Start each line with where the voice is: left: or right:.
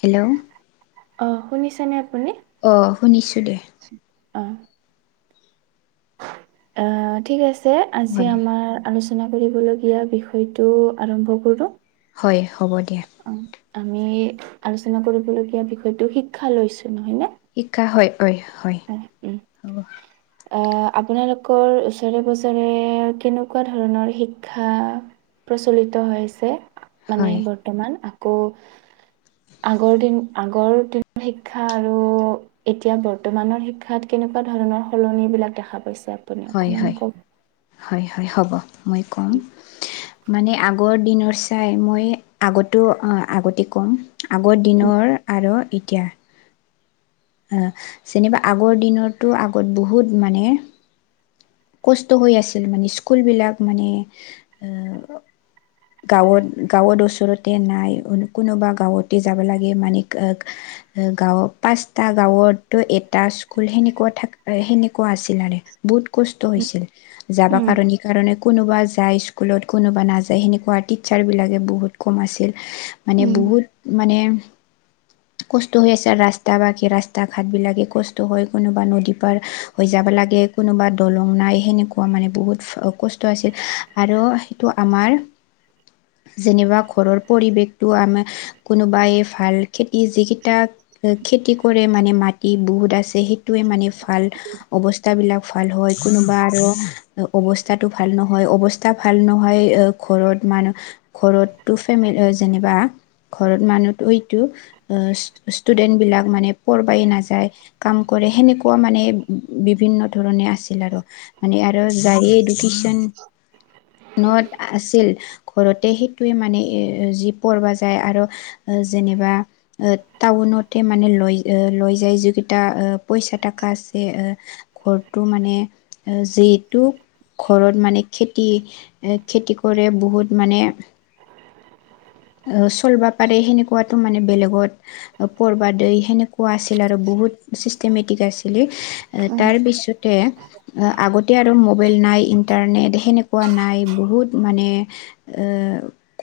left: Hello
right: অ শুনিছে নে আ?
left: অ শুনিছো দে।
right: অহ অ ঠিক আছে আজি
left: হয়
right: আমাৰ আলোচনা কৰিবলগীয়া বিষয়টো আৰম্ভ কৰো।
left: হয় হ'ব দিয়া
right: অ আমি আলোচনা কৰিবলগীয়া বিষয়টো শিক্ষা লৈছো নহয় নে।
left: শিক্ষা হয় হয় হয় হ'ব।
right: অহ আপোনালোকৰ ওচৰে পাজৰে কেনেকোৱা ধৰণৰ শিক্ষা প্ৰচলিত হৈছে মানে
left: হয়
right: বৰ্তমান আকৌ আগৰ দিন আগৰ দিনৰ শিক্ষা আৰু এতিয়া বৰ্ত বৰ্তমানৰ শিক্ষাত কেনেকোৱা ধৰণৰ সলনি বিলাক দেখা পাইছে আপুনি
left: হয়
right: অকমান
left: হয়
right: কওক।
left: হয় হয় হ'ব মই ক'ম। মানে আগৰ দিনৰ চাই মই আগতো আগতে ক'ম আগৰ দিনৰ আৰু এতিয়া যেনিবা আগৰ দিনতো আগত বহুত মানে কষ্ট হৈ আছিল মানে স্কুলবিলাক মানে গাঁৱত- গাঁৱত ওচৰতে নাই কোনোবা গাঁৱতে যাব লাগে মানে গাঁৱত পাঁচটা গাঁৱতো এটা স্কুল সেনেকুৱা থাক সেনেকা কোৱা আছিল বহুত কষ্ট হৈছিল যাবা
right: উম।
left: কাৰণে - কাৰণে কোনোবা যায় স্কুলত কোনোবা নাযায় সেনেকুৱা টিচাৰবিলাকে বহুত কম আছিল। মানে বহুত মানে কষ্ট হৈ আছে ৰাস্তা বাকে ৰাস্তা ঘাট বিলাকে কষ্ট হৈ কোনোবা নদী পাৰ হৈ যাবা লাগে। লাগে কোনোবা দলং নাই সেনেকুৱা মানে বহুত কষ্ট আছিল আৰু সেইটো আমাৰ যেনিবা ঘৰৰ পৰিৱেশটো আমাৰ কোনোবাই ভাল খেতি যিকেইটা খেতি কৰে মানে মাটি বহুত আছে সেইটোৱে মানে ভাল অৱস্থা বিলাক ভাল হয় কোনোবা আৰু অৱস্থাটো ভাল নহয় অৱস্থা ভাল নহয় ঘৰত মানহ ঘৰততো ফেম যেনিবা ঘৰত মানুহতোই ষ্টুডেন্ট বিলাক মানে পঢ়বাই নাযায় কাম কৰে সেনেকোৱা মানে বিভিন্ন ধৰণে আছিল আৰু মানে আৰু যাৰ এ এডুকেশচন নত আছিল ঘৰতে সেইটোৱে মানে এ যি পৰব যায় আৰু য যেনেবা টাউনতে মানে ল লয় যায় যিকিটা পইচা টাকা আছে এ ঘৰটো মানে যিহেতু ঘৰত মানে খেতি এ খেতি কৰে বহুত মানে অহ চলবা পাৰে সেনেকুৱাতো মানে বেলেগত পৰবা দেই সেনেকুৱা আছিল আৰু বহুত ছিষ্টেমেটিক আছিলে তাৰপিছতে আগতে আৰু মোবাইল নাই ইণ্টাৰনেট সেনেকুৱা নাই বহুত মানে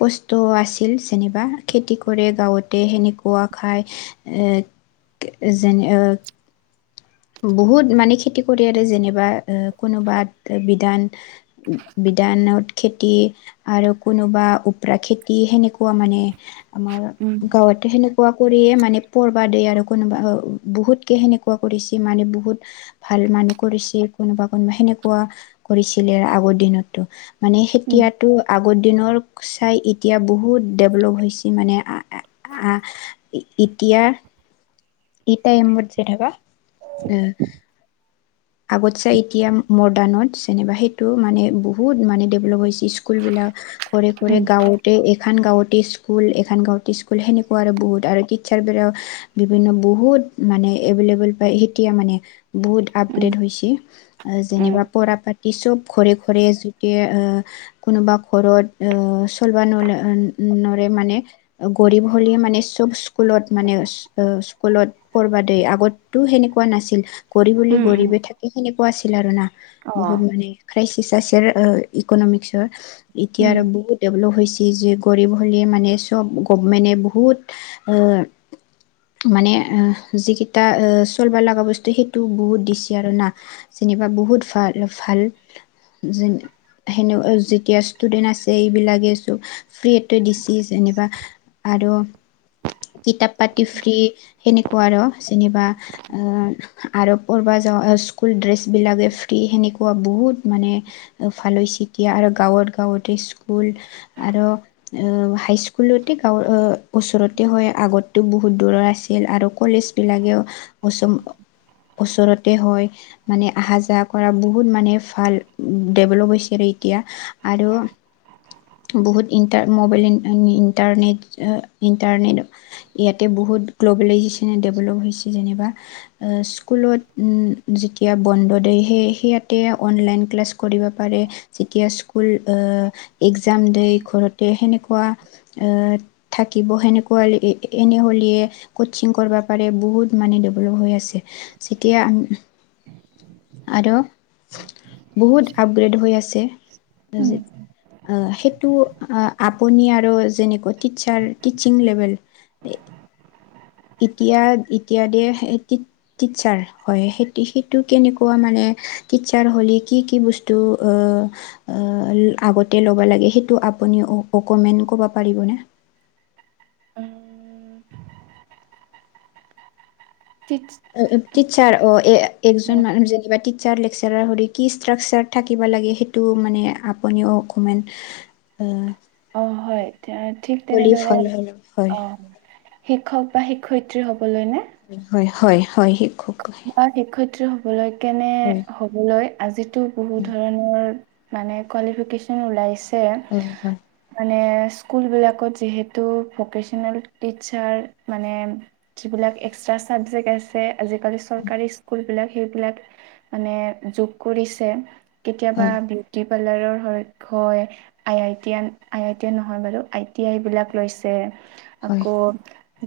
left: কষ্ট আছে। ইল যেনিবা খেতি কৰে গাঁৱতে সেনেকুৱা খাই এ যেনে বহুত মানে খেতি কৰি আৰু যেনিবা এ কোনোবাত বিধান দানত খেতি আৰু কোনোবা ওপৰা খেতি সেনেকুৱা মানে আমাৰ গাঁৱতে সেনেকুৱাকো য়ে মানে পৰবা দেই আৰু কোনোবা বহুতকে সেনেকুৱা কৰিছে। মানে বহুত ভাল মানুহ কৰিছিল কোনোবা- কোনোবা সেনেকুৱা কৰিছিলে আগৰ দিনতো। মানে খেতিয়াতো আগৰ দিনৰ চাই এতিয়া বহুত ডেভলপ হৈছে মানে [unintelligible] ইতিয়া এই টাইমত যে থাবা এ। আগত চাই এতিয়া মডাৰ্ণত যেনিবা সেইটো মানে বহুত মানে ডেভলপ হৈছে। স্কুল বিলাক ঘৰে -ঘৰে গাঁৱতে এখান গাঁৱত স্কুল এখন গাঁৱটী স্কুল সেনেকুৱা আৰু বহুত আৰু টিচাৰ বিলাক বিভিন্ন বহুত মানে এবেলেৱল পাই এতিয়া মানে বহুত আপগ্ৰেট হৈছে জেনেবা পঢ়া পাতি চব ঘৰে - ঘৰে যোগে কোনবা ঘৰত অহ চলবা নৰে নৰে মানে গৰীব হলে মানে চব স্কুলত মানে [unintelligible] কোলত পঢ়বা দেই আগততো সেনেকুৱা নাছিল গৰীব বুলি গৰীবে থাকে সেনেকুৱা আছিল আৰু না। বহুত মানে ক্ৰাইচিচ আছে ইকনমিকসৰ এতিয়া আৰু বহুত ডেভলপ হৈছে। জিজি গৰীব হলি মানে চব গভমেনে বহুত অহ মানে যিকেইটা চলবা লাগা বস্তু সেইটো বহুত দিছে আৰু না যেনিবা বহুত ভাল- ভাল যে সেনে যেতিয়া ষ্টুডেন্ট আছে এইবিলাকে চব ফ্ৰীতে ডিচি যেনিবা আৰু কিতাপ পাতি ফ্ৰী। সেনেকুৱা আৰু যেনিবা অহ আৰু পঢ়বা যাৱা স্কুল ড্ৰেছ বিলাগে ফ্ৰী সেনেকুৱা বহুত মানে ভাল হৈছি ইতিয়া আৰু গাঁৱত- গাঁৱতে স্কুল আৰু হাইস্কুলতে গাঁৱৰ ওচৰতে হয় আগততো বহুত দূৰৰ আছ ছিল আৰু কলেজবিলাগেও [unintelligible] ওচৰতে হয় মানে অহা যোৱা কৰা বহুত মানে ভাল ডেভলপ হৈছে আৰু। তিয়া আৰু। বহুত ইণ্টাৰ মোবাইল ইণ্টাৰনেট ইণ্টাৰনেট ইয়াতে বহুত- গ্লব্লেলাইজেছন ডেভলপ হৈছে যেনেবা। এ' স্কুলত উম জেতিয়া বন্ধ দিয়ে সেইয়াতে অনলাইন ক্লাছ- কৰিব পাৰে। যেতিয়া স্কুল এক্জাম দি ঘৰতে সেনে- কোৱা এ' থাকিব সেনেকুৱা এনেই হ'লেও - কচিং কৰিব পাৰে বহুত মানে ডেভলপ হৈ আছে। যেতিয়া- আৰু বহুত আপগ্ৰেড হৈ আছে। সেইটো আপুনি আৰু যেনেকুৱা টিচাৰ টিচিং লেভেল-
right: [inaudible]
left: এতিয়া -এতিয়া দে ৰ্টিচাৰ হয় সেইটো -সেইটো কেনেকুৱা মানে ৰ্টিচাৰ হ'লে কি -কি বছটো অহ - অহ আগতে ল'ব লাগে সেইটো আপোনি অকমেন কব পাৰিব নে?
right: [inaudible]
left: ৰ্টিচাৰ অ এজন [unintelligible] লেকছাৰ হৈতে কি ষ্ট্ৰিচাতাৰচাৰ থাকিব লাগে সেইটো মানে আপুনিও অকণমান - উম'।
right: অঁ হয়। ঠিক তেনেদৰে
left: ফল হয় হয়
right: অঁ শিক্ষক- বা শিক্ষয়িত্ৰী হ'বলৈ নে?
left: হয় হয়। শিক্ষক
right: বা শিক্ষয়িত্ৰী হবলৈ কেনে
left: হয়
right: হবলৈ আজিতো বহুত ধৰণৰ- মানে কোৱালি ফিকেশ্যন ওলাইছে
left: হয় হয়
right: মানে- স্কুল বিলাকত যিহেতু প্ৰফেচনেল টিচাৰ মানে যিবিলাক- এটা চাবজেক্ট আছে। আজিকালি- চৰকাৰী স্কুল বিলাক সেইবিলাক মানে যোগ কৰিছে। কেতিয়াবা
left: হয়
right: [unintelligible] পালাৰৰ হয়। I T I I T নহয় বাৰু আই টি আই বিলাক লৈছে।
left: হয়
right: আকৌ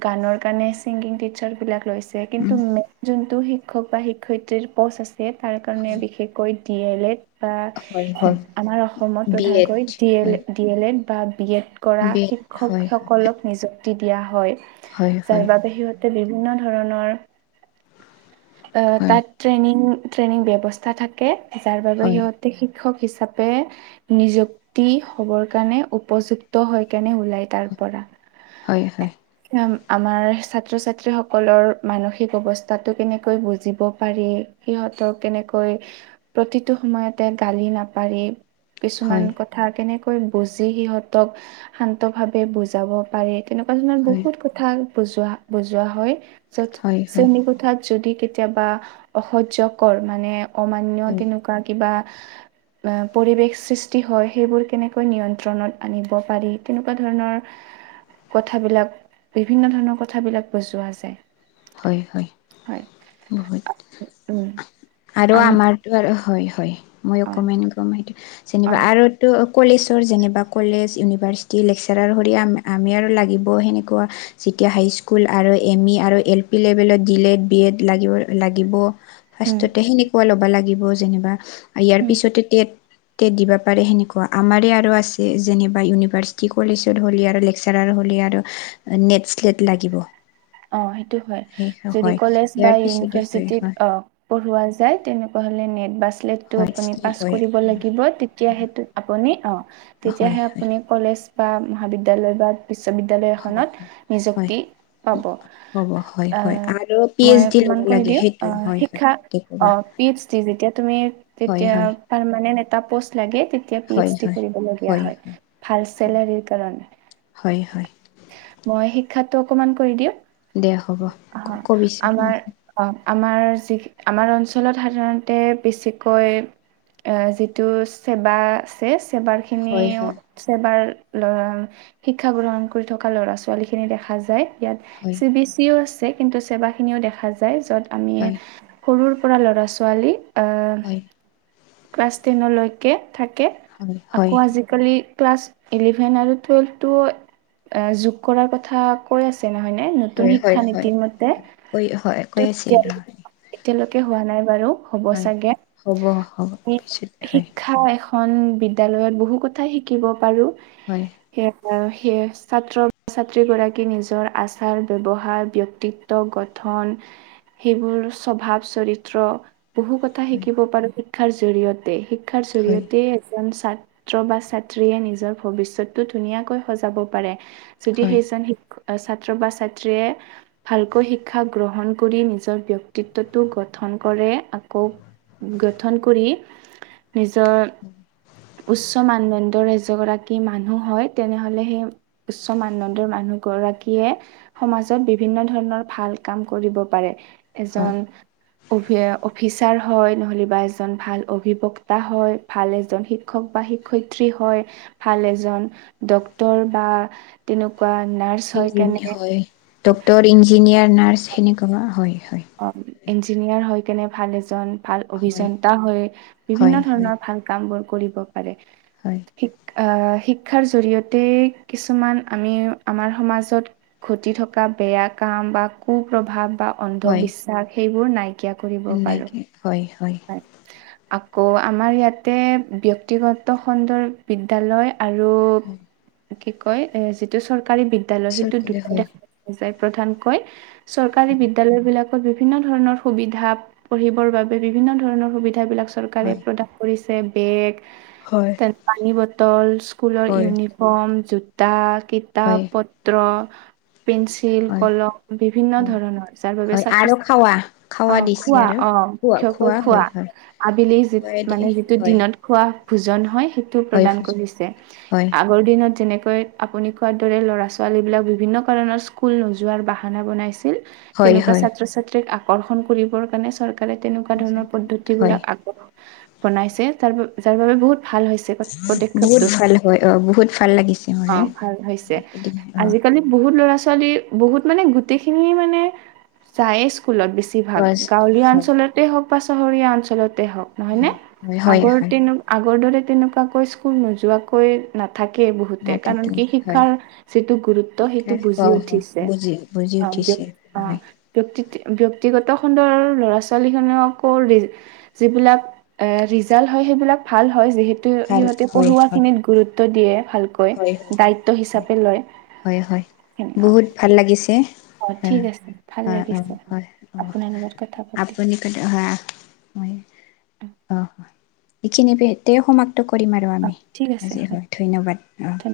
right: গানৰ কাৰণে চিংগিং টিচাৰ বিলাক লৈছে। কিন্তু
left: উম
right: - যিটো শিক্ষক বা শিক্ষয়িত্ৰীৰ পচ আছে তাৰ কাৰণে
left: হয়
right: বিশেষকৈ ডি এল এড- বা
left: হয় হয়
right: আমাৰ অসমত
left: বি এড
right: প্ৰধানকৈ ডি এল
left: হয়
right: এ ডি এল এড বা বি এড- কৰা
left: বি এড
right: শিক্ষক
left: হয় হয়
right: সকলক নিযুক্তি দিয়া হয়।
left: হয় হয়
right: যাৰ বাবে সিহঁতে- বিভিন্ন ধৰণৰ- অ
left: হয়
right: তা'ত ট্ৰেইনিং ট্ৰেইনিং ব্যৱস্থা থাকে যাৰ বাবে
left: হয়
right: সিহঁতে- শিক্ষক হিচাপে নিযুক্তি হবৰ কাৰণে উপযুক্ত হৈ কিনে ওলাই- তাৰপৰা
left: হয় হয়
right: আমাৰ ছাত্ৰ-ছাত্ৰীসকলৰ মানসিক অৱস্থা- তা'তো কেনেকৈ বুজিব পাৰি সিহঁতক কেনেকৈ প্ৰতিটো সময়তে গালি- নাপাৰি। কিছুমান
left: হয়
right: কথা কেনেকৈ বুজি সিহঁতক শান্ত ভাৱে বুজাব পাৰি। তেনেকুৱা ধৰণৰ
left: হয়
right: বহুত কথা বুজোৱা বুজোৱা হয়
left: হয়
right: য'ত
left: হয়
right: শ্ৰেণী- যদি কেতিয়াবা অসহ্যকৰ মানে অমান্য
left: হয়
right: তেনেকুৱা কিবা- পৰিৱেশ সৃষ্টি হয় সেইবোৰ কেনেকৈ নিয়ন্ত্ৰণত আনিব পাৰি তেনেকুৱা ধৰণৰ- কথাবিলাক বিভিন্ন ধৰণৰ কথাবিলাক বজোৱা যায়।
left: হয় হয়।
right: হয়
left: বহুত
right: উম
left: আৰু
right: আমি
left: আমাৰতো আৰু হয় হয়। মই
right: অ
left: অকণমান গম
right: অ
left: যেনিবা আৰু তো কলেজৰ যেনেবা কলেজ - ইওভাৰ্চিটি লেকচাৰ কৰি আমি আৰু লাগিবও সেনেকুৱা যেতিয়া হাই স্কুল আৰু এম ই আৰু - এলিভেণ্ট দিলে বি এড লাগিব ফাৰষ্ট্ৰ ত'তে
right: উম
left: সেনেকুৱা ল'ব লাগিব। যেনিবা ইয়াৰ পিছতে তেত তেত দিব পাৰে সেনেকুৱা আমাৰে আৰু আছে যেনিবা ইউনিভাৰ্চিটি কলেজৰ হ'লে আৰু লেকচাৰৰ হ'লে আৰু নেট চেলেট লাগিব।
right: অ সেইটো হয়
left: সেই
right: যদি
left: হয়
right: কলেজ বা
left: ইয়াৰ পিছতে হয়
right: ইউনিভাৰ্চিটিত
left: হয়
right: অ পঢ়োৱা যায় তেনেকুৱা হলে নেট বা টেতটো আপুনি
left: হয়
right: পাছ
left: হয়
right: কৰিব লাগিব তেতিয়া সেইটো আপুনি অ।
left: হয়
right: তেতিয়াহে
left: হয়
right: আপুনি কলেজ বা মহাবিদ্যালয় বা। বিশ্ববিদ্যালয়
left: হয়
right: এখনত
left: হয় হয়
right: নিযুক্তি। পাব
left: হ'ব হয়
right: অ
left: হয় আৰু পি
right: মই
left: এইচ ডি
right: অকমান
left: ল'ব
right: কয়
left: লাগে
right: দিওঁ অ
left: সেইটোৱে হয় হয়
right: শিক্ষা
left: তেনেকুৱা
right: পি। ইষ্টি যেতিয়া তুমি
left: হয়
right: তেতিয়া
left: হয়
right: পাৰ্মানেণ্ট এটা পষ্ট লাগে। তেতিয়া পি এইচ ডি কৰিবলগীয়া হয় ভাল চেলাৰী কাৰণে।
left: হয় হয়
right: মই শিক্ষাটো অকমান কৰি দিওঁ।
left: দে হ'ব
right: হ
left: কবিচোন
right: আমাৰ
left: হয়
right: অ। আমাৰ যি আমাৰ অঞ্চলত সাধাৰণতে বেছিকৈ। এ যিটো চেবা আছে চেবাৰ
left: হয়
right: খিনিও
left: হয়
right: চেবাৰ। লৰা শিক্ষা গ্ৰহণ কৰি থকা ল'ৰা ছোৱালী খিনি দেখা যায় ইয়াত
left: হয়
right: চি বি ছি। তোৰ আছে কিন্তু চেবা খিনিও দেখা যায় য'ত আমি সৰুৰ পৰা ল'ৰা ছোৱালী আহ
left: হয়।
right: ক্লাছ টেনলৈকে থাকে
left: হয়
right: আকৌ আজিকালি ক্লাছ। ইলিভেন আৰু টুৱেল্ভটো যোগ কৰাৰ কথা কৈ আছে নহয় নে। নতুন
left: হয় হয়
right: শিক্ষা
left: হয়
right: নীতিৰ মতে [inaudible]
left: কৈ হয় কৈ আছিল ৰ হয়
right: এতিয়ালৈকে হোৱা নাই বাৰু হ'ব
left: হয়
right: চাগে
left: হ'ব হ'ব পিছত
right: [inaudible]
left: হয়
right: শিক্ষা এখ। খন বিদ্যালয়ত বহু কথাই শিকিব পাৰো।
left: হয়।
right: আৰু সেইয়ে ছাত্ৰ বা ছাত্ৰী গৰাকী নিজৰ আচাৰ। ব্যৱহাৰ ব্যক্তিত্ব গঠন সেইবোৰ স্বভাৱ চৰিত্ৰ। বহু কথা
left: হয়
right: শিকিব পাৰো শিক্ষাৰ জৰিয়তে শিক্ষাৰ
left: হয়
right: জৰিয়তে এজন। ছাত্ৰ বা ছাত্ৰীয়ে নিজৰ ভৱিষ্যতটো ধুনীয়াকৈ সজাব পাৰে। যদি
left: হয়
right: সেইজন শিক ছাত্ৰ বা ছা। ত্ৰিয়ে ভালকৈ শিক্ষা গ্ৰহণ কৰি নিজৰ ব্যক্তিত্বটো গঠন কৰে আকৌ। গঠন কৰি নিজৰ উচ্চ মানদণ্ড। ৰাজ গৰাকী মানুহ হয় তেনেহলে সেই উচ্চ মানদণ্ড মানুহ গৰাকীয়ে। সমাজত বিভিন্ন ধৰণৰ ভাল কাম কৰিব পাৰে
left: হয়
right: এজন। অভি অফিচাৰ হয় নহ'লে বা এজন ভাল অভিবক্তা হয় ভাল এজন শিক্ষক বা। শিক্ষয়ত্ৰী হয়, ভাল এজন ডক্তৰ বা তেনে। কুৱা নাৰ্চ হয় কেনে।
left: ডক্টৰ ইঞ্জিনিয়াৰ নাৰ্চ সেনেকুৱা হয়। হয়
right: অ ইঞ্জিনিয়াৰ হৈ কেনে ভাল এজন। ভাল
left: হয়
right: অভিযন্তা হৈ
left: হয়
right: বিভিন্ন
left: হয়
right: ধৰণৰ ভাল কাম বোৰ কৰিব। পাৰে
left: হয়
right: আ। শিক্ষাৰ জৰিয়তে কিছুমান আমি আমাৰ সমাজত ঘটি থকা বেয়া কা। কাম বা কু প্ৰভাৱ বা
left: হয়
right: অন্ধবিশ্বাস সেইবোৰ নাই।
left: এনেকে হয় হয়।
right: আকৌ আমাৰ ইয়াতে ব্যক্তিগত খণ্ডৰ বিদ্যালয়। আৰু
left: হয়
right: কি কয় যিটো চৰকাৰী বিদ্যালয় সেইটো
left: চৰকাৰে
right: দু্ৰটা
left: হয়
right: দেখা পোৱা যায়। প্ৰধান কৈ চৰকাৰী
left: হয়
right: বিদ্যালয় বিলাকত বিভিন্ন ধৰণৰ সুবিধা পঢ়িবৰ বাবে। বিভিন্ন ধৰণৰ সুবিধাবিলাক চৰকাৰে
left: হয়
right: প্ৰদান কৰিছে বেগ।
left: হয়
right: তেনে পানী বটল স্কুলৰ
left: হয়
right: ইউনিফৰ্ম জোতা।
left: হয়
right: কিতাপ পত্ৰ। পেঞ্চিল
left: হয়
right: কলম বিভিন্ন
left: হয়
right: ধৰণৰ যাৰ বাবে
left: হয়
right: ছাত্ৰ
left: আৰু
right: ছাত্ৰী
left: খাৱা
right: অ
left: খাৱা দিছে
right: খোৱা
left: আৰু
right: অ। অ
left: খোৱা
right: মূখ্যকৈ খোৱা
left: হয় হয়
right: আবেলি যি
left: খোৱাই দেই
right: মানে যিটো
left: হয়
right: দিনত খোৱা ভোজন হয়। সেতো
left: হয়
right: প্ৰদান কৰিছে
left: হয়
right: আগৰ দিনত যেনে। কৈ আপুনি কোৱাৰ দৰে ল'ৰা ছোৱালী বিলাক বিভিন্ন কাৰণৰ স্কুল নোযোৱাৰ বাহানা বনাইছিল।
left: হয়
right: তেনেকুৱা
left: হয়
right: ছাত্ৰ -ছাত্ৰীক আকৰ্ষণ কৰিবৰ কাৰণে চৰকাৰে তেনেকুৱা ধৰণৰ
left: হয়
right: পদ্ধতিবিলাক আগত বনাইছে, যাৰ যাৰ বাবে বহুত ভাল হৈছে পদ
left: বহুত
right: পদক্ষেপটোত,
left: ভাল হয় অ বহুত ভাল লাগিছে
right: অ
left: মোৰে
right: ভাল হৈছে
left: এদিন অ
right: আজি আজিকালি বহুত ল'ৰা -ছোৱালী বহুত মানে গোটেই খিনি মানে যায় চো স্কুলত বেছি
left: অ
right: ভাগ গাঁৱলীয়া
left: হয়
right: অঞ্চলতেই হওক বা চহৰীয়া অঞ্চলত তে হক নহয়নে?
left: হয় হয়
right: আগৰ
left: হয়
right: দিন আগৰ দৰে তেনেকুৱাকৈ স্কুল নোযোৱাকৈ না থাকেই বহুতে, কাৰণ
left: নাটকে
right: কি
left: হয়
right: শিক্ষাৰ যিটো গুৰুত্ব সেইটো
left: অ
right: বুজি উঠিছে
left: বুজি বুজি
right: অ। ব্য
left: উঠিছে
right: অ
left: হয়
right: ব্যক্তি ব্যক্তিগত খণ্ডৰ ল'ৰা - ছো [unintelligible] যিলাক াল হয় সেইবিলাক ভাল হয় [unintelligible]
left: ভাল
right: সিহঁতে
left: হয়
right: পঢ়োৱা
left: হয়
right: খিনিত গুৰুত্ব দিয়ে ভালকৈ
left: হয় হয়
right: দায়িত্ব
left: হয়
right: হিচাপে লয়
left: হয় হয়
right: হে অ
left: বহুত ভাল লাগিছে
right: অ
left: হয়
right: ঠিক আছে ভাল
left: হয় অ
right: লাগিছে
left: হয় অ
right: আপোনাৰ লগত কথা পাতিম
left: আপুনি ক হয়
right: [unintelligible]
left: হয় অ, এইখিনি সমাপ্ত কৰিম আৰু আমি আজি হয় ধন্যবাদ। অ
right: থেং